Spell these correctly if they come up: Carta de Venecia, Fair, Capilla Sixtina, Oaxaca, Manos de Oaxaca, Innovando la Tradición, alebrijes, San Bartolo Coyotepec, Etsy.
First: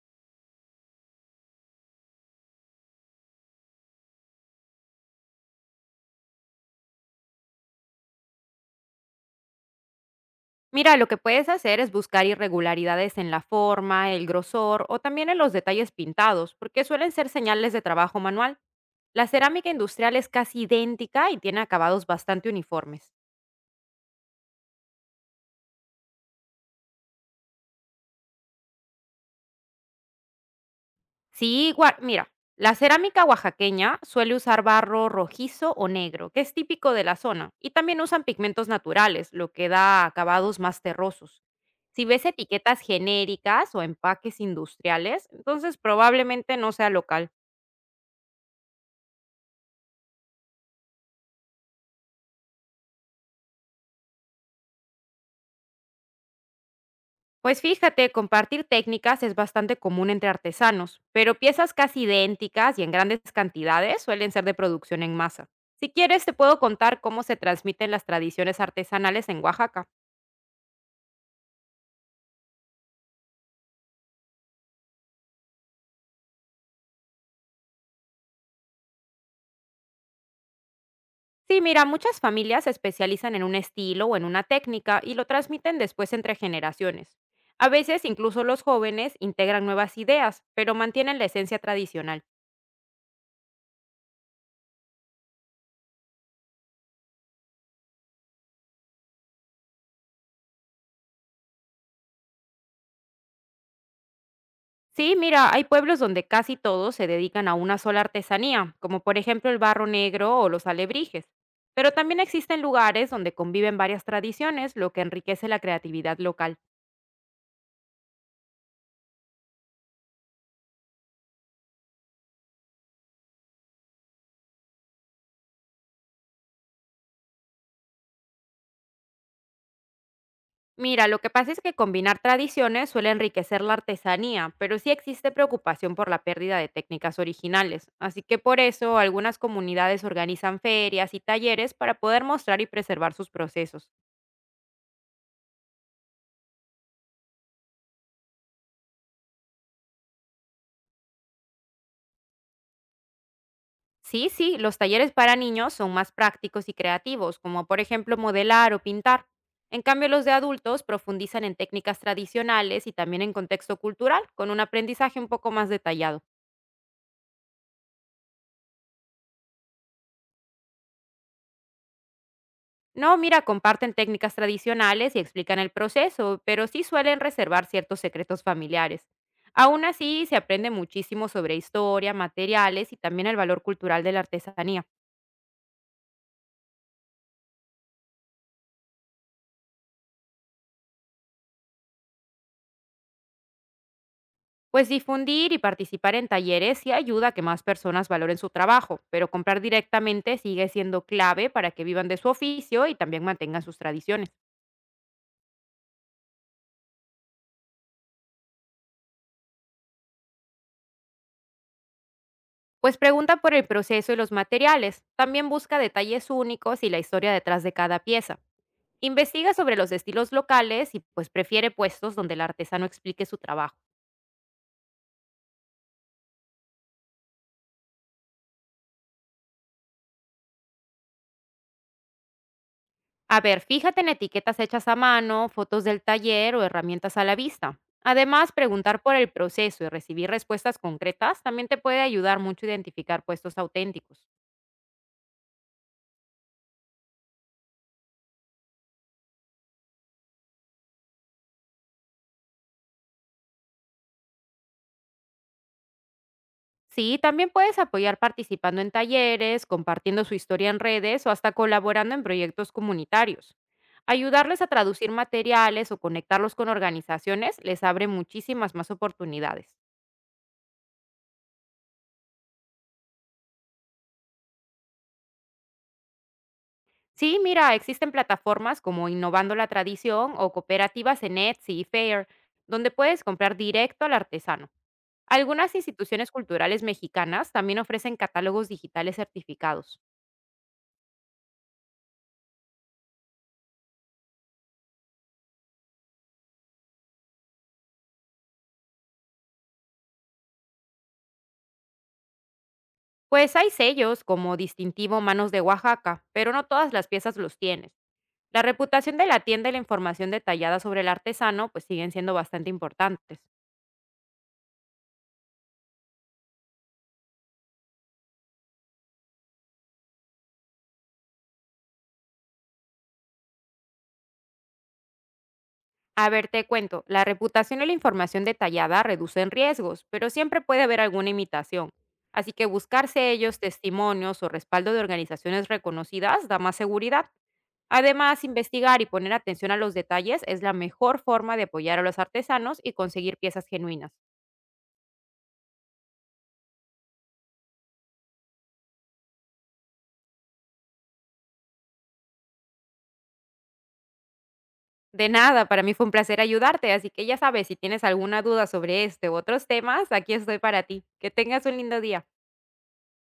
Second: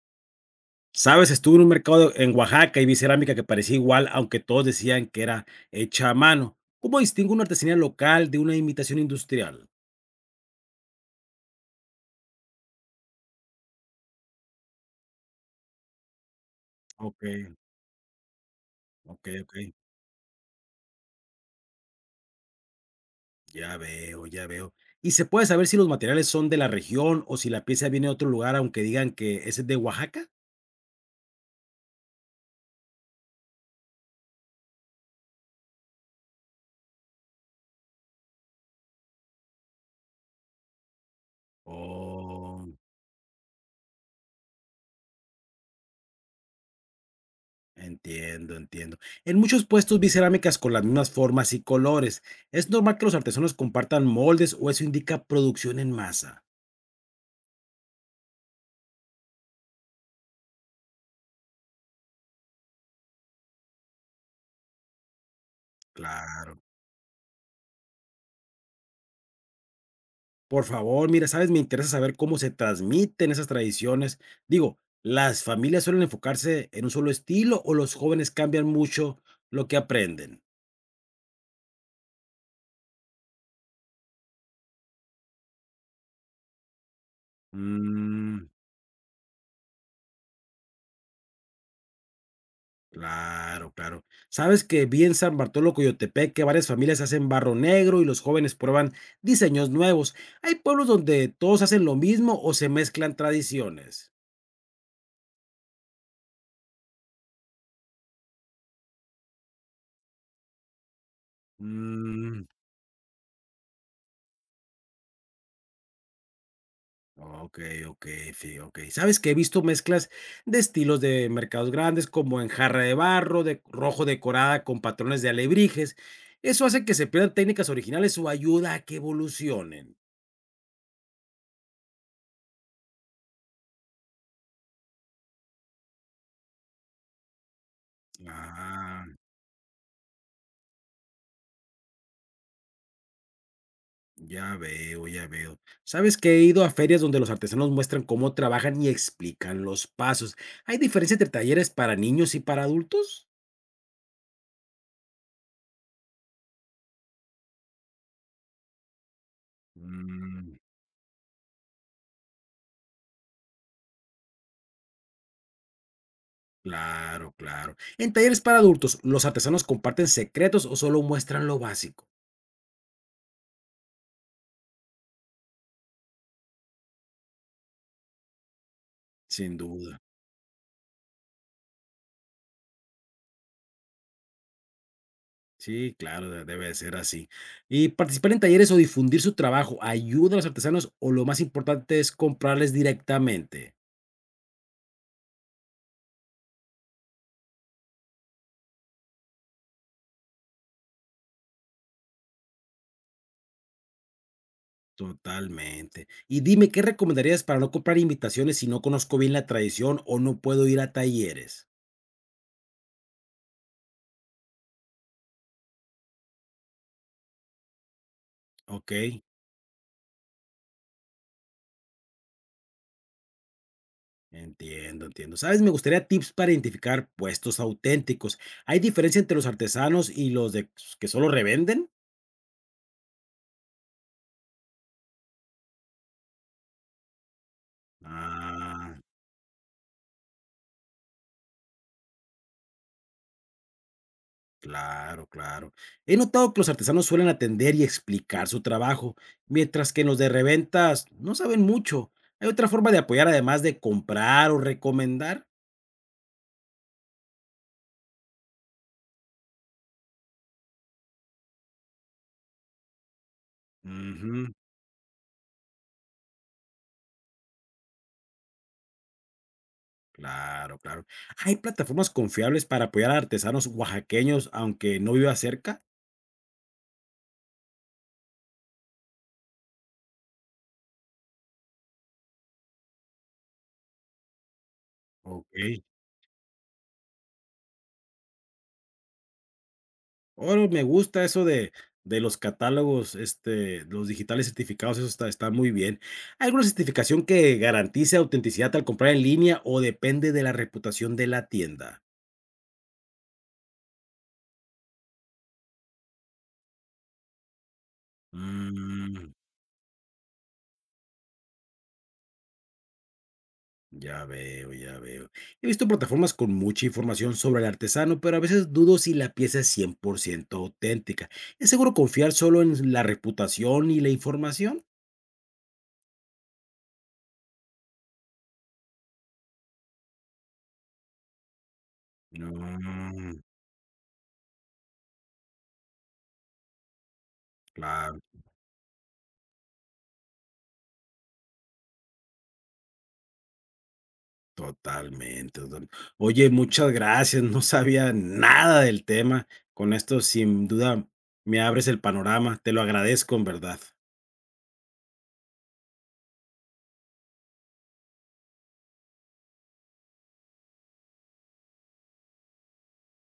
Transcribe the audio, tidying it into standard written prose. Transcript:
Sabes, estuve en un mercado en Oaxaca y vi cerámica que parecía igual, aunque todos decían que era hecha a mano. ¿Cómo distingo una artesanía local de una imitación industrial? Mira, lo que puedes hacer es buscar irregularidades en la forma, el grosor o también en los detalles pintados, porque suelen Ok, ser señales de trabajo manual. ok, La cerámica ok. industrial es casi idéntica y tiene acabados bastante uniformes. Ya veo, ya veo. ¿Y se puede saber si los materiales son de la región o si la pieza viene de otro lugar, aunque digan que es de Oaxaca? Sí, mira, la cerámica oaxaqueña suele usar barro rojizo o negro, que es típico de la zona, y también usan pigmentos naturales, lo que da acabados más terrosos. Si ves Oh, etiquetas genéricas o empaques industriales, entonces probablemente no sea local. entiendo, entiendo. En muchos puestos vi cerámicas con las mismas formas y colores. ¿Es normal que los artesanos compartan moldes o eso indica producción en masa? Pues fíjate, compartir técnicas es bastante común entre artesanos, pero piezas casi idénticas y en grandes cantidades suelen ser de producción en masa. Si quieres, te Claro. puedo contar cómo se transmiten las tradiciones artesanales en Oaxaca. Por favor, mira, ¿sabes? Me interesa saber cómo se transmiten esas tradiciones. Digo, ¿las familias suelen enfocarse en un solo estilo o los jóvenes cambian mucho lo que aprenden? Sí, mira, muchas familias se especializan en un estilo o en una técnica y lo transmiten después entre generaciones. A veces incluso Mm, los jóvenes integran nuevas ideas, pero mantienen la esencia tradicional. claro, claro. ¿Sabes que vi en San Bartolo Coyotepec que varias familias hacen barro negro y los jóvenes prueban diseños nuevos? ¿Hay pueblos donde todos hacen lo mismo o se mezclan tradiciones? Sí, mira, hay pueblos donde casi todos se dedican a una sola artesanía, como por ejemplo el barro negro o los alebrijes. Pero también Mm, existen lugares donde conviven varias tradiciones, lo que enriquece la creatividad local. okey, okey, sí, okey. ¿Sabes que he visto mezclas de estilos de mercados grandes, como en jarra de barro, de rojo decorada con patrones de alebrijes? Eso hace que se pierdan técnicas originales o ayuda a que evolucionen. Mira, lo que pasa es que combinar tradiciones suele enriquecer la artesanía, pero sí existe preocupación por la pérdida de técnicas originales. Así que por eso Ah, algunas comunidades organizan ferias y talleres para poder mostrar y preservar sus procesos. ya veo, ya veo. ¿Sabes que he ido a ferias donde los artesanos muestran cómo trabajan y explican los pasos? ¿Hay diferencia entre talleres para niños y para adultos? Sí, sí, los talleres para niños son más prácticos y creativos, como por ejemplo modelar o pintar. En cambio, los de Mm. adultos profundizan en técnicas tradicionales y también en contexto cultural, con un aprendizaje un poco más detallado. Claro, claro. En talleres para adultos, ¿los artesanos comparten secretos o solo muestran lo básico? No, mira, comparten técnicas tradicionales y explican el proceso, pero sí suelen reservar ciertos secretos familiares. Sin Aún duda. así, se aprende muchísimo sobre historia, materiales y también el valor cultural de la artesanía. Sí, claro, debe de ser así. ¿Y participar en talleres o difundir su trabajo ayuda a los artesanos o lo más importante es comprarles directamente? Pues difundir y participar en talleres sí ayuda a que más personas valoren su trabajo, pero comprar directamente sigue siendo clave para que vivan de su oficio y también mantengan sus tradiciones. Totalmente. Y dime, ¿qué recomendarías para no comprar invitaciones si no conozco bien la tradición o no puedo ir a talleres? Pues pregunta por el proceso y los materiales. También busca detalles únicos y la historia detrás de cada pieza. Ok. Investiga sobre los estilos locales y pues prefiere puestos donde el artesano explique su trabajo. Entiendo, entiendo. ¿Sabes? Me gustaría tips para identificar puestos auténticos. ¿Hay diferencia entre los artesanos y los de que solo revenden? A ver, fíjate en etiquetas hechas a mano, fotos del taller o herramientas a la vista. Además, Ah, preguntar por el proceso y recibir respuestas concretas también te puede ayudar mucho a identificar puestos auténticos. claro, claro. He notado que los artesanos suelen atender y explicar su trabajo, mientras que los de reventas no saben mucho. ¿Hay otra forma de apoyar además de comprar o recomendar? Sí, también puedes apoyar participando en talleres, compartiendo su historia en redes o hasta colaborando en proyectos comunitarios. Ujú, Ayudarles a traducir materiales o conectarlos con organizaciones les abre muchísimas más oportunidades. claro, claro. ¿Hay plataformas confiables para apoyar a artesanos oaxaqueños aunque no viva cerca? Sí, mira, existen plataformas como Innovando la Tradición o cooperativas en Etsy y Fair, donde puedes comprar directo al artesano. Ok. Algunas instituciones culturales mexicanas también ofrecen catálogos digitales certificados. Órale, me gusta eso de los catálogos, este, los digitales certificados, eso está muy bien. ¿Hay alguna certificación que garantice autenticidad al comprar en línea o depende de la reputación de la tienda? Pues hay sellos como distintivo Manos de Oaxaca, pero no todas las piezas los tienen. La reputación de Mm, la tienda y la información detallada sobre el artesano pues siguen siendo bastante importantes. ya veo, ya veo. He visto plataformas con mucha información sobre el artesano, pero a veces dudo si la pieza es 100% auténtica. ¿Es seguro confiar solo en la reputación y la información? A ver, te cuento, la reputación y la información detallada reducen riesgos, pero siempre puede haber alguna imitación. Así que buscarse No, ellos testimonios o respaldo de organizaciones reconocidas da más seguridad. Además, investigar y poner atención a los detalles es la mejor forma de apoyar a los artesanos y conseguir piezas genuinas. totalmente, total. Oye, muchas gracias. No sabía nada del tema. Con esto, sin duda, me abres el panorama. Te lo agradezco en verdad. De nada, para mí fue un placer ayudarte, así que ya sabes, si tienes alguna duda sobre este u otros temas, aquí estoy para ti. Que tengas un lindo día.